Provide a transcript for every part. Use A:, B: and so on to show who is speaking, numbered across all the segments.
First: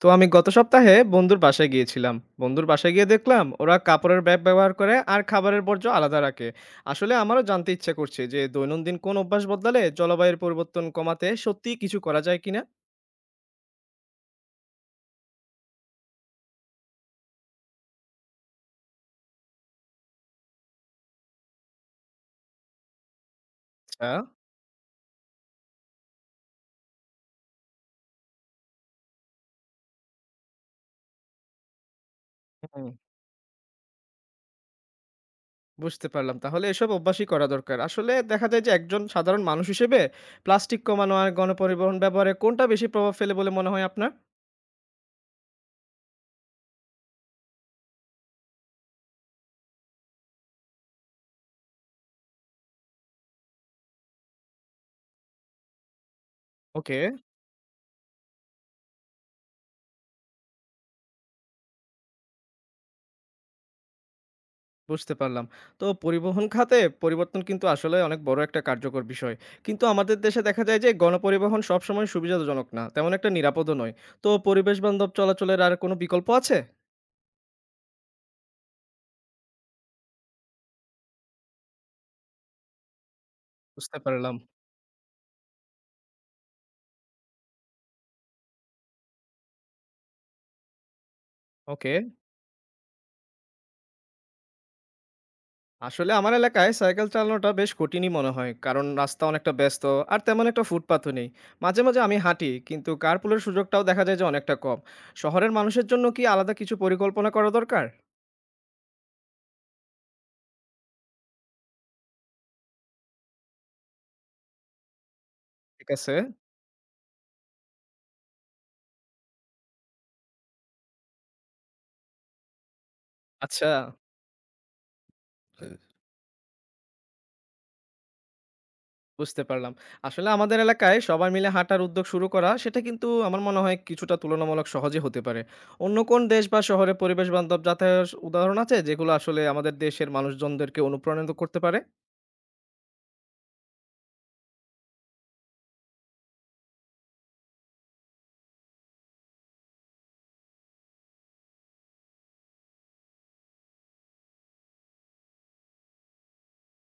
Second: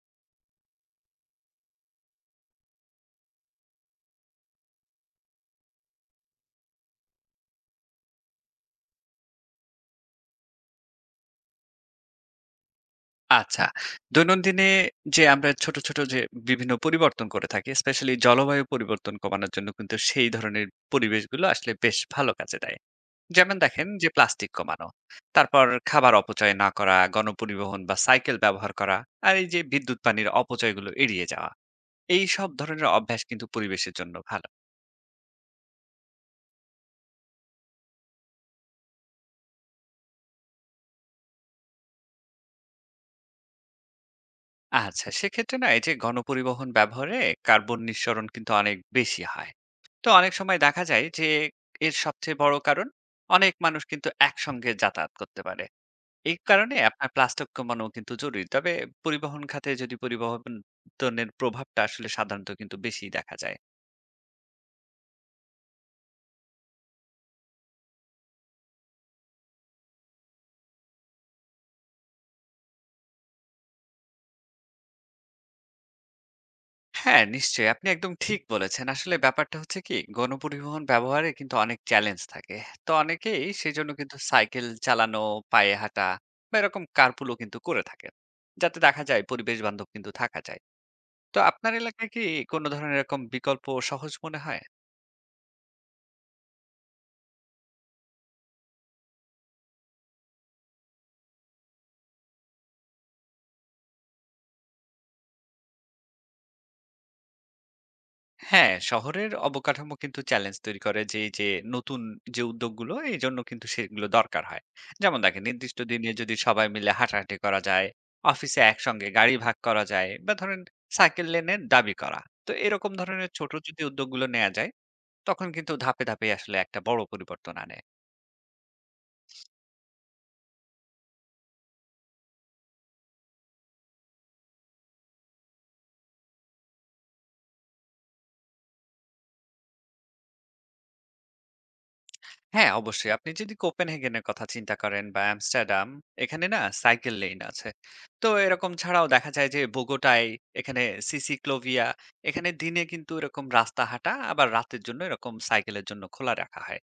A: তো আমি গত সপ্তাহে বন্ধুর বাসায় গিয়েছিলাম। বন্ধুর বাসায় গিয়ে দেখলাম ওরা কাপড়ের ব্যাগ ব্যবহার করে আর খাবারের বর্জ্য আলাদা রাখে। আসলে আমারও জানতে ইচ্ছে করছে যে দৈনন্দিন কোন অভ্যাস বদলালে জলবায়ুর পরিবর্তন কমাতে সত্যি কিছু করা যায় কিনা।
B: আচ্ছা। দৈনন্দিনে যে আমরা ছোট যে বিভিন্ন পরিবর্তন করে থাকি, স্পেশালি জলবায়ু পরিবর্তন কমানোর জন্য কিন্তু সেই ধরনের পরিবেশগুলো আসলে বেশ ভালো কাজে দেয়। যেমন দেখেন যে
A: আচ্ছা।
B: প্লাস্টিক কমানো, তারপর খাবার অপচয় না করা, গণপরিবহন বা সাইকেল ব্যবহার করা, আর এই যে বিদ্যুৎ পানির অপচয়গুলো এড়িয়ে যাওয়া। এই সব ধরনের
A: হুম,
B: অভ্যাস কিন্তু পরিবেশের জন্য ভালো।
A: বুঝতে পারলাম। তাহলে এসব অভ্যাসই করা দরকার। আসলে দেখা যায় যে একজন সাধারণ মানুষ হিসেবে প্লাস্টিক কমানো আর গণপরিবহন ব্যবহারে কোনটা বেশি প্রভাব ফেলে বলে মনে হয় আপনার?
B: আচ্ছা, সেক্ষেত্রে না এই যে গণপরিবহন ব্যবহারে কার্বন নিঃসরণ কিন্তু অনেক বেশি হয়। তো অনেক সময় দেখা যায় যে এর সবচেয়ে বড় কারণ অনেক মানুষ কিন্তু একসঙ্গে যাতায়াত করতে পারে। এই কারণে
A: ওকে,
B: আপনার প্লাস্টিক কমানো কিন্তু জরুরি। তবে পরিবহন খাতে যদি পরিবহনের প্রভাবটা আসলে সাধারণত কিন্তু বেশি দেখা যায়।
A: বুঝতে পারলাম। তো পরিবহন খাতে পরিবর্তন কিন্তু আসলে অনেক বড় একটা কার্যকর বিষয়। কিন্তু আমাদের দেশে দেখা যায় যে গণপরিবহন সবসময় সুবিধাজনক না। তেমন একটা নিরাপদও নয়। তো পরিবেশ বান্ধব চলাচলের আর কোনো বিকল্প আছে?
B: হ্যাঁ, নিশ্চয়ই। আপনি একদম ঠিক বলেছেন। আসলে ব্যাপারটা হচ্ছে কি, গণপরিবহন ব্যবহারে কিন্তু অনেক চ্যালেঞ্জ থাকে। তো অনেকেই সেজন্য
A: বুঝতে
B: কিন্তু
A: পারলাম।
B: সাইকেল চালানো, পায়ে হাঁটা বা এরকম কারপুলও কিন্তু করে থাকে। যাতে দেখা যায় পরিবেশ বান্ধব কিন্তু থাকা যায়। তো আপনার
A: ওকে।
B: এলাকায় কি কোন ধরনের এরকম বিকল্প সহজ মনে হয়?
A: আসলে আমার এলাকায় সাইকেল চালানোটা বেশ কঠিনই মনে হয়। কারণ রাস্তা অনেকটা ব্যস্ত আর তেমন একটা ফুটপাথও নেই। মাঝে, মাঝে আমি হাঁটি কিন্তু কারপুলের সুযোগটাও দেখা যায় যে অনেকটা কম। শহরের মানুষের জন্য কি আলাদা কিছু পরিকল্পনা করা দরকার?
B: হ্যাঁ, শহরের অবকাঠামো কিন্তু চ্যালেঞ্জ তৈরি করে যে এই যে নতুন যে উদ্যোগগুলো এজন্য কিন্তু সেগুলো দরকার হয়। যেমন দেখেন নির্দিষ্ট
A: ঠিক
B: দিনে
A: আছে।
B: যদি সবাই মিলে হাঁটাহাঁটি করা যায়, অফিসে একসঙ্গে গাড়ি ভাগ করা যায় বা ধরেন সাইকেল লেনের দাবি করা। তো এরকম ধরনের ছোট
A: আচ্ছা।
B: যদি উদ্যোগগুলো নেওয়া যায় তখন কিন্তু ধাপে আসলে একটা বড় পরিবর্তন আনে।
A: বুঝতে পারলাম। আসলে আমাদের এলাকায় সবাই মিলে হাঁটার উদ্যোগ শুরু করা, সেটা কিন্তু আমার মনে হয় কিছুটা তুলনামূলক সহজে হতে পারে। অন্য কোন দেশ বা শহরে পরিবেশ বান্ধব যাতায়াতের উদাহরণ আছে, যেগুলো আসলে আমাদের দেশের মানুষজনদেরকে অনুপ্রাণিত করতে পারে?
B: হ্যাঁ, অবশ্যই। আপনি যদি কোপেনহেগেন এর কথা চিন্তা করেন বা আমস্টারডাম, এখানে না সাইকেল লেইন আছে। তো এরকম ছাড়াও দেখা যায় যে বোগোটায়, এখানে সিসিক্লোভিয়া, এখানে দিনে কিন্তু এরকম রাস্তা হাঁটা আবার রাতের জন্য এরকম সাইকেলের জন্য খোলা রাখা হয়।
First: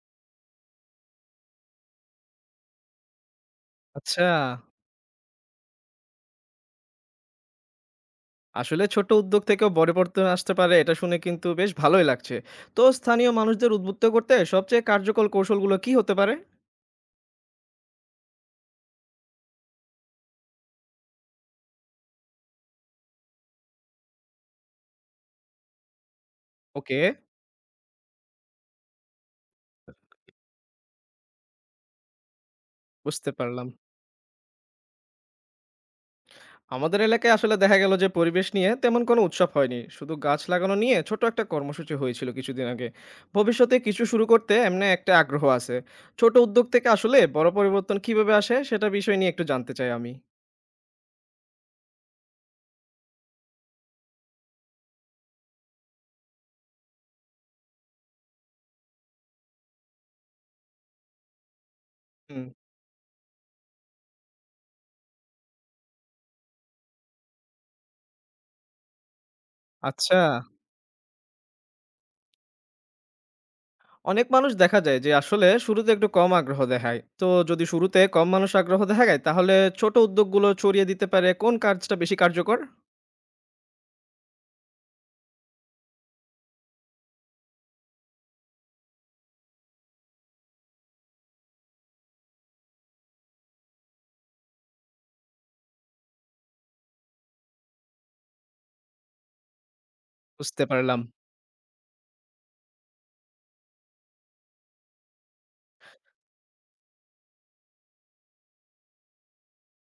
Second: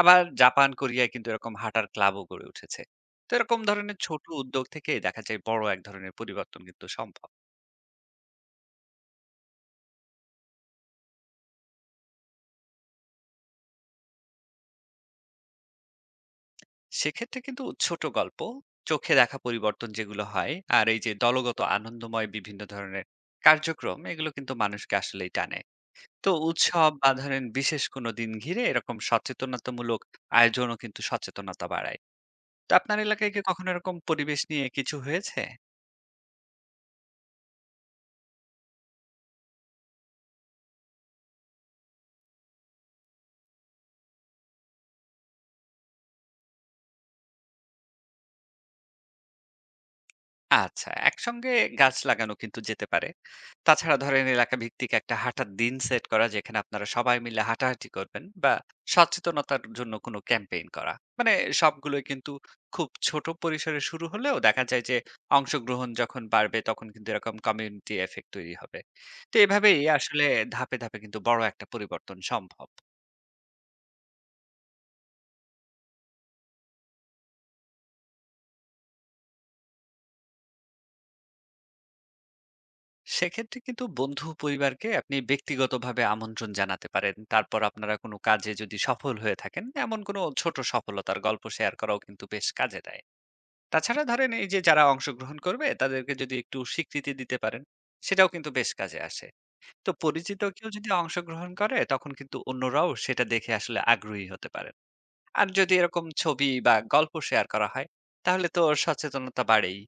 B: আবার জাপান, কোরিয়ায় কিন্তু এরকম হাঁটার ক্লাবও গড়ে উঠেছে। তো এরকম ধরনের ছোট
A: আচ্ছা,
B: উদ্যোগ থেকেই দেখা যায় বড় এক ধরনের পরিবর্তন কিন্তু সম্ভব।
A: আসলে ছোট উদ্যোগ থেকেও বড় পরিবর্তন আসতে পারে, এটা শুনে কিন্তু বেশ ভালোই লাগছে। তো স্থানীয় মানুষদের উদ্বুদ্ধ করতে সবচেয়ে কার্যকর কৌশলগুলো কি হতে পারে?
B: সেক্ষেত্রে কিন্তু ছোট গল্প, চোখে দেখা পরিবর্তন যেগুলো হয় আর এই যে দলগত আনন্দময় বিভিন্ন ধরনের কার্যক্রম, এগুলো কিন্তু মানুষকে আসলেই টানে। তো উৎসব
A: ওকে,
B: বা ধরেন বিশেষ কোনো দিন ঘিরে এরকম সচেতনতামূলক আয়োজনও কিন্তু সচেতনতা বাড়ায়। তো আপনার
A: বুঝতে
B: এলাকায় কি কখনো
A: পারলাম।
B: এরকম পরিবেশ নিয়ে কিছু হয়েছে?
A: আমাদের এলাকায় আসলে দেখা গেল যে পরিবেশ নিয়ে তেমন কোনো উৎসব হয়নি, শুধু গাছ লাগানো নিয়ে ছোট একটা কর্মসূচি হয়েছিল কিছুদিন আগে। ভবিষ্যতে কিছু শুরু করতে এমনি একটা আগ্রহ আছে। ছোট উদ্যোগ থেকে আসলে বড় পরিবর্তন কিভাবে আসে সেটা বিষয় নিয়ে একটু জানতে চাই আমি।
B: আচ্ছা, একসঙ্গে গাছ লাগানো কিন্তু যেতে পারে। তাছাড়া ধরেন এলাকা ভিত্তিক একটা হাঁটার দিন সেট করা, যেখানে আপনারা সবাই মিলে হাঁটাহাঁটি করবেন বা সচেতনতার জন্য কোনো ক্যাম্পেইন করা। মানে সবগুলোই কিন্তু
A: হুম।
B: খুব ছোট পরিসরে শুরু হলেও দেখা যায় যে অংশগ্রহণ যখন বাড়বে তখন কিন্তু এরকম কমিউনিটি এফেক্ট তৈরি হবে। তো এভাবেই
A: আচ্ছা।
B: আসলে ধাপে কিন্তু বড় একটা পরিবর্তন সম্ভব।
A: অনেক মানুষ দেখা যায় যে আসলে শুরুতে একটু কম আগ্রহ দেখায়। তো যদি শুরুতে কম মানুষ আগ্রহ দেখায় তাহলে ছোট উদ্যোগগুলো ছড়িয়ে দিতে পারে কোন কাজটা বেশি কার্যকর?
B: সেক্ষেত্রে কিন্তু বন্ধু পরিবারকে আপনি ব্যক্তিগতভাবে আমন্ত্রণ জানাতে পারেন, তারপর আপনারা কোনো কাজে যদি সফল হয়ে থাকেন এমন কোনো ছোট সফলতার গল্প শেয়ার করাও কিন্তু বেশ কাজে দেয়। তাছাড়া ধরেন এই যে যারা অংশগ্রহণ করবে তাদেরকে যদি একটু স্বীকৃতি দিতে পারেন, সেটাও কিন্তু বেশ কাজে আসে। তো পরিচিত
A: বুঝতে
B: কেউ যদি
A: পারলাম।
B: অংশগ্রহণ করে তখন কিন্তু অন্যরাও সেটা দেখে আসলে আগ্রহী হতে পারেন। আর যদি এরকম ছবি বা গল্প শেয়ার করা হয় তাহলে তো সচেতনতা বাড়েই।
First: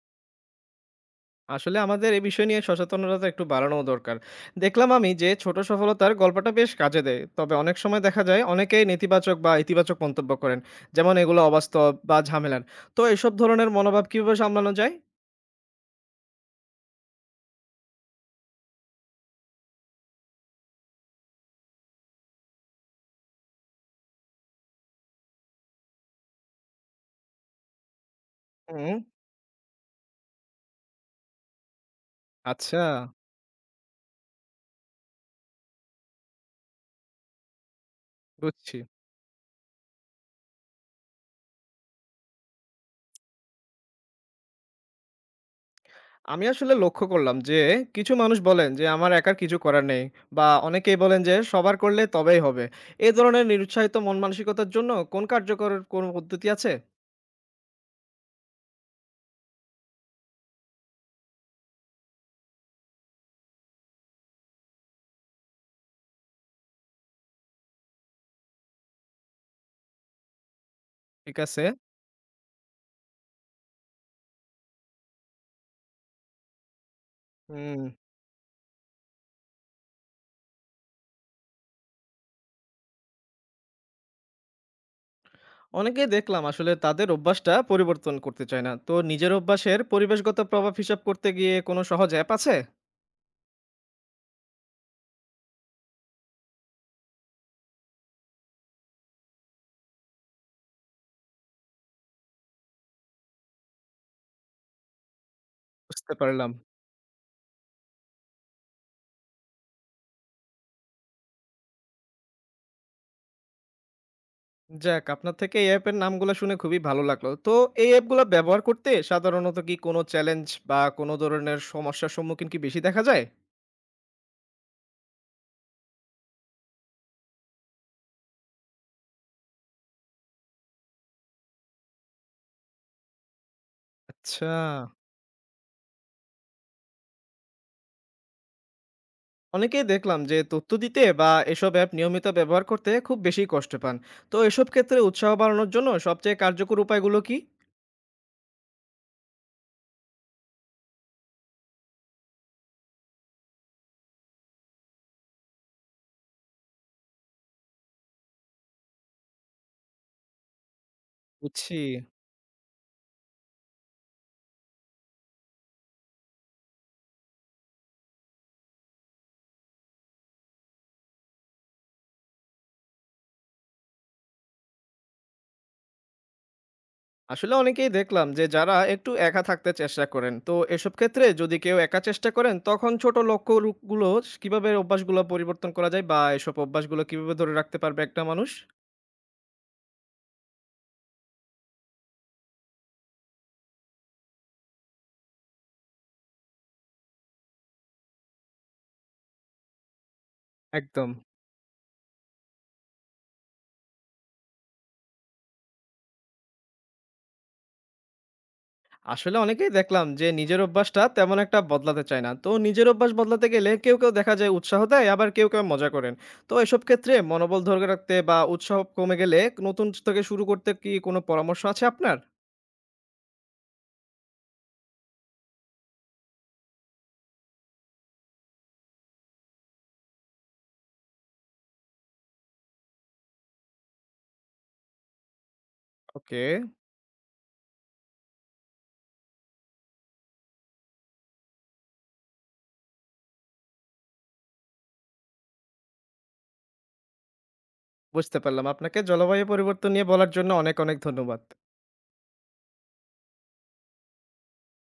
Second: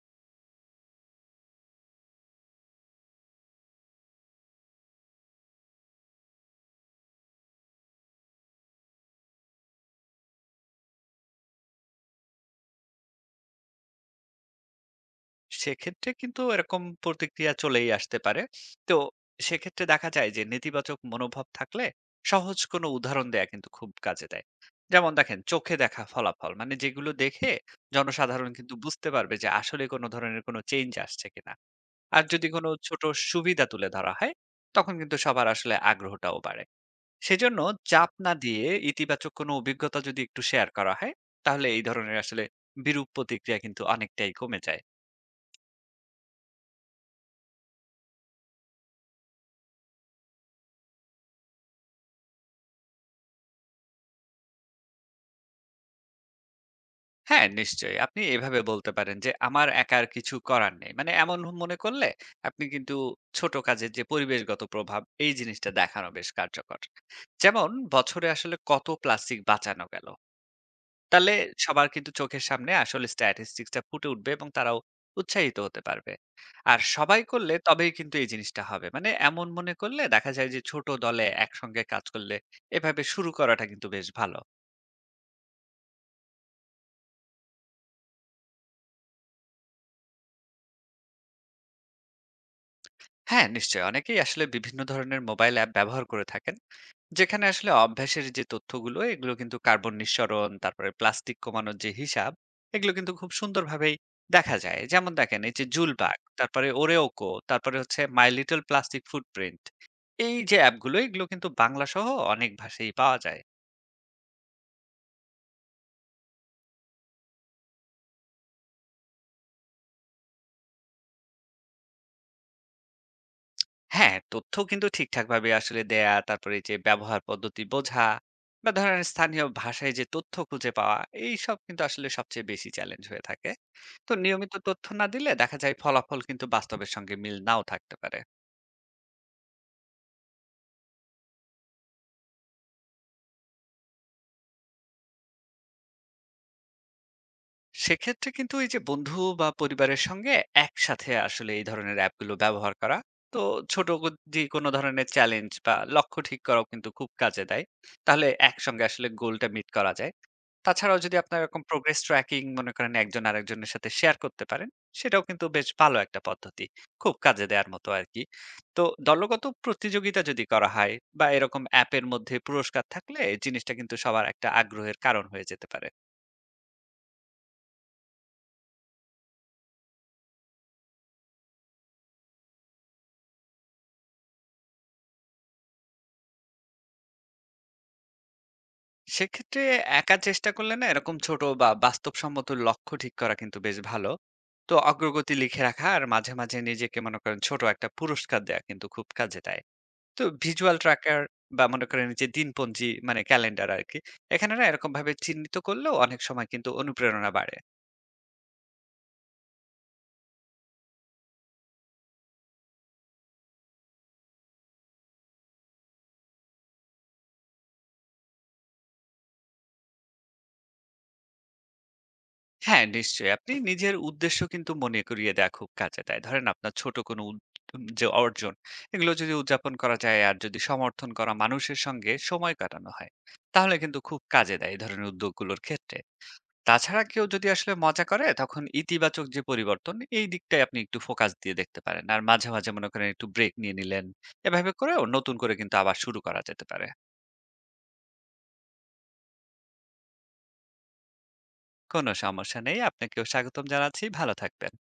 A: আসলে আমাদের এ বিষয় নিয়ে সচেতনতা একটু বাড়ানো দরকার। দেখলাম আমি যে ছোট সফলতার গল্পটা বেশ কাজে দেয়। তবে অনেক সময় দেখা যায় অনেকেই নেতিবাচক বা ইতিবাচক মন্তব্য করেন। যেমন এগুলো অবাস্তব বা ঝামেলার। তো এসব ধরনের মনোভাব কিভাবে সামলানো যায়?
B: সেক্ষেত্রে কিন্তু এরকম প্রতিক্রিয়া চলেই আসতে পারে। তো সেক্ষেত্রে দেখা যায় যে নেতিবাচক মনোভাব থাকলে সহজ কোনো উদাহরণ দেয়া কিন্তু খুব কাজে দেয়। যেমন দেখেন চোখে দেখা ফলাফল মানে যেগুলো দেখে জনসাধারণ কিন্তু
A: হুম।
B: বুঝতে পারবে যে আসলে কোনো ধরনের কোনো চেঞ্জ আসছে কিনা। আর যদি কোনো
A: আচ্ছা।
B: ছোট সুবিধা তুলে ধরা হয় তখন কিন্তু সবার আসলে আগ্রহটাও বাড়ে। সেজন্য চাপ না দিয়ে
A: বুঝছি।
B: ইতিবাচক কোনো অভিজ্ঞতা যদি একটু শেয়ার করা হয় তাহলে এই ধরনের আসলে বিরূপ প্রতিক্রিয়া কিন্তু অনেকটাই কমে যায়।
A: আমি আসলে লক্ষ্য করলাম যে কিছু মানুষ বলেন যে আমার একার কিছু করার নেই, বা অনেকেই বলেন যে সবার করলে তবেই হবে। এই ধরনের নিরুৎসাহিত মন মানসিকতার জন্য কোন কার্যকর কোন পদ্ধতি আছে?
B: হ্যাঁ, নিশ্চয়ই। আপনি এভাবে বলতে পারেন যে, "আমার একার কিছু করার নেই।" মানে এমন মনে করলে আপনি কিন্তু ছোট কাজের যে পরিবেশগত প্রভাব, এই জিনিসটা দেখানো বেশ কার্যকর। যেমন বছরে আসলে কত প্লাস্টিক বাঁচানো গেল। তাহলে
A: ঠিক আছে।
B: সবার কিন্তু চোখের সামনে আসলে স্ট্যাটিস্টিক্স টা ফুটে উঠবে এবং তারাও উৎসাহিত হতে পারবে। আর সবাই করলে
A: হুম।
B: তবেই কিন্তু এই জিনিসটা হবে। মানে এমন মনে করলে দেখা যায় যে ছোট দলে একসঙ্গে কাজ করলে এভাবে শুরু করাটা কিন্তু বেশ ভালো।
A: অনেকেই দেখলাম আসলে তাদের অভ্যাসটা পরিবর্তন করতে চায় না। তো নিজের অভ্যাসের পরিবেশগত প্রভাব হিসাব করতে গিয়ে কোনো সহজ অ্যাপ আছে?
B: হ্যাঁ, নিশ্চয়ই। অনেকেই আসলে বিভিন্ন ধরনের মোবাইল অ্যাপ ব্যবহার করে থাকেন। যেখানে আসলে অভ্যাসের যে তথ্যগুলো, এগুলো কিন্তু কার্বন নিঃসরণ, তারপরে প্লাস্টিক কমানোর যে হিসাব, এগুলো কিন্তু খুব সুন্দরভাবেই দেখা যায়। যেমন দেখেন এই যে
A: বুঝতে
B: জুলবাগ,
A: পারলাম।
B: তারপরে ওরেওকো, তারপরে হচ্ছে মাই লিটল প্লাস্টিক ফুটপ্রিন্ট। এই যে অ্যাপগুলো, এগুলো কিন্তু বাংলা সহ অনেক ভাষায়ই পাওয়া যায়।
A: যাক, আপনার থেকে এই অ্যাপের নামগুলো শুনে খুবই ভালো লাগলো। তো এই অ্যাপগুলো ব্যবহার করতে সাধারণত কি কোনো চ্যালেঞ্জ বা কোনো ধরনের সমস্যার সম্মুখীন কি বেশি দেখা যায়?
B: হ্যাঁ, তথ্য কিন্তু ঠিকঠাকভাবে আসলে দেয়া, তারপরে যে ব্যবহার পদ্ধতি বোঝা বা ধরেন স্থানীয় ভাষায় যে তথ্য খুঁজে পাওয়া, এইসব কিন্তু আসলে সবচেয়ে বেশি চ্যালেঞ্জ হয়ে থাকে। তো
A: আচ্ছা।
B: নিয়মিত তথ্য না দিলে দেখা যায় ফলাফল কিন্তু বাস্তবের সঙ্গে মিল নাও থাকতে পারে।
A: অনেকেই দেখলাম যে তথ্য দিতে বা এসব অ্যাপ নিয়মিত ব্যবহার করতে খুব বেশি কষ্ট পান। তো এসব ক্ষেত্রে উৎসাহ বাড়ানোর জন্য সবচেয়ে কার্যকর উপায়গুলো কি?
B: সেক্ষেত্রে কিন্তু এই যে বন্ধু বা পরিবারের সঙ্গে একসাথে আসলে এই ধরনের অ্যাপগুলো ব্যবহার করা, তো ছোট কো যে কোনো ধরনের চ্যালেঞ্জ বা লক্ষ্য ঠিক করাও কিন্তু খুব কাজে দেয়। তাহলে একসঙ্গে আসলে গোলটা মিট করা যায়। তাছাড়াও যদি আপনার এরকম
A: বুঝছি।
B: প্রোগ্রেস ট্র্যাকিং মনে করেন একজন আরেকজনের সাথে শেয়ার করতে পারেন, সেটাও কিন্তু বেশ ভালো একটা পদ্ধতি। খুব কাজে দেয়ার মতো আরকি। তো দলগত প্রতিযোগিতা যদি করা হয় বা এরকম অ্যাপের মধ্যে পুরস্কার থাকলে জিনিসটা কিন্তু সবার একটা আগ্রহের কারণ হয়ে যেতে পারে।
A: আসলে অনেকেই দেখলাম যে যারা একটু একা থাকতে চেষ্টা করেন, তো এসব ক্ষেত্রে যদি কেউ একা চেষ্টা করেন তখন ছোট লক্ষ্যগুলো কিভাবে অভ্যাসগুলো পরিবর্তন করা যায় বা এসব অভ্যাসগুলো কিভাবে ধরে রাখতে পারবে একটা মানুষ?
B: সেক্ষেত্রে একা চেষ্টা করলে না এরকম ছোট বা বাস্তবসম্মত লক্ষ্য ঠিক করা কিন্তু বেশ ভালো। তো অগ্রগতি লিখে রাখা আর মাঝে নিজেকে মনে করেন ছোট একটা পুরস্কার দেয়া কিন্তু খুব কাজে দেয়। তো ভিজুয়াল
A: একদম।
B: ট্র্যাকার বা মনে করেন যে দিনপঞ্জি মানে ক্যালেন্ডার আরকি। এখানে না এরকম ভাবে চিহ্নিত করলেও অনেক সময় কিন্তু অনুপ্রেরণা বাড়ে।
A: আসলে অনেকেই দেখলাম যে নিজের অভ্যাসটা তেমন একটা বদলাতে চায় না। তো নিজের অভ্যাস বদলাতে গেলে কেউ কেউ দেখা যায় উৎসাহ দেয় আবার কেউ কেউ মজা করেন। তো এসব ক্ষেত্রে মনোবল ধরে রাখতে বা উৎসাহ কমে গেলে নতুন থেকে শুরু করতে কি কোনো পরামর্শ আছে আপনার?
B: হ্যাঁ, নিশ্চয়ই। আপনি নিজের উদ্দেশ্য কিন্তু মনে করিয়ে দেয়া খুব কাজে দেয়। ধরেন আপনার ছোট কোনো যে অর্জন, এগুলো যদি উদযাপন করা যায় আর যদি সমর্থন করা মানুষের সঙ্গে সময় কাটানো হয়, তাহলে কিন্তু খুব কাজে দেয় এই ধরনের উদ্যোগগুলোর ক্ষেত্রে।
A: ওকে,
B: তাছাড়া কেউ যদি আসলে মজা করে তখন ইতিবাচক যে পরিবর্তন এই দিকটায় আপনি একটু ফোকাস দিয়ে দেখতে পারেন আর মাঝে মাঝে মনে করেন একটু ব্রেক নিয়ে নিলেন। এভাবে করেও নতুন করে কিন্তু আবার শুরু করা যেতে পারে।
A: বুঝতে পারলাম। আপনাকে জলবায়ু পরিবর্তন নিয়ে বলার জন্য অনেক, অনেক ধন্যবাদ।
B: কোনো সমস্যা নেই। আপনাকেও স্বাগতম জানাচ্ছি। ভালো থাকবেন।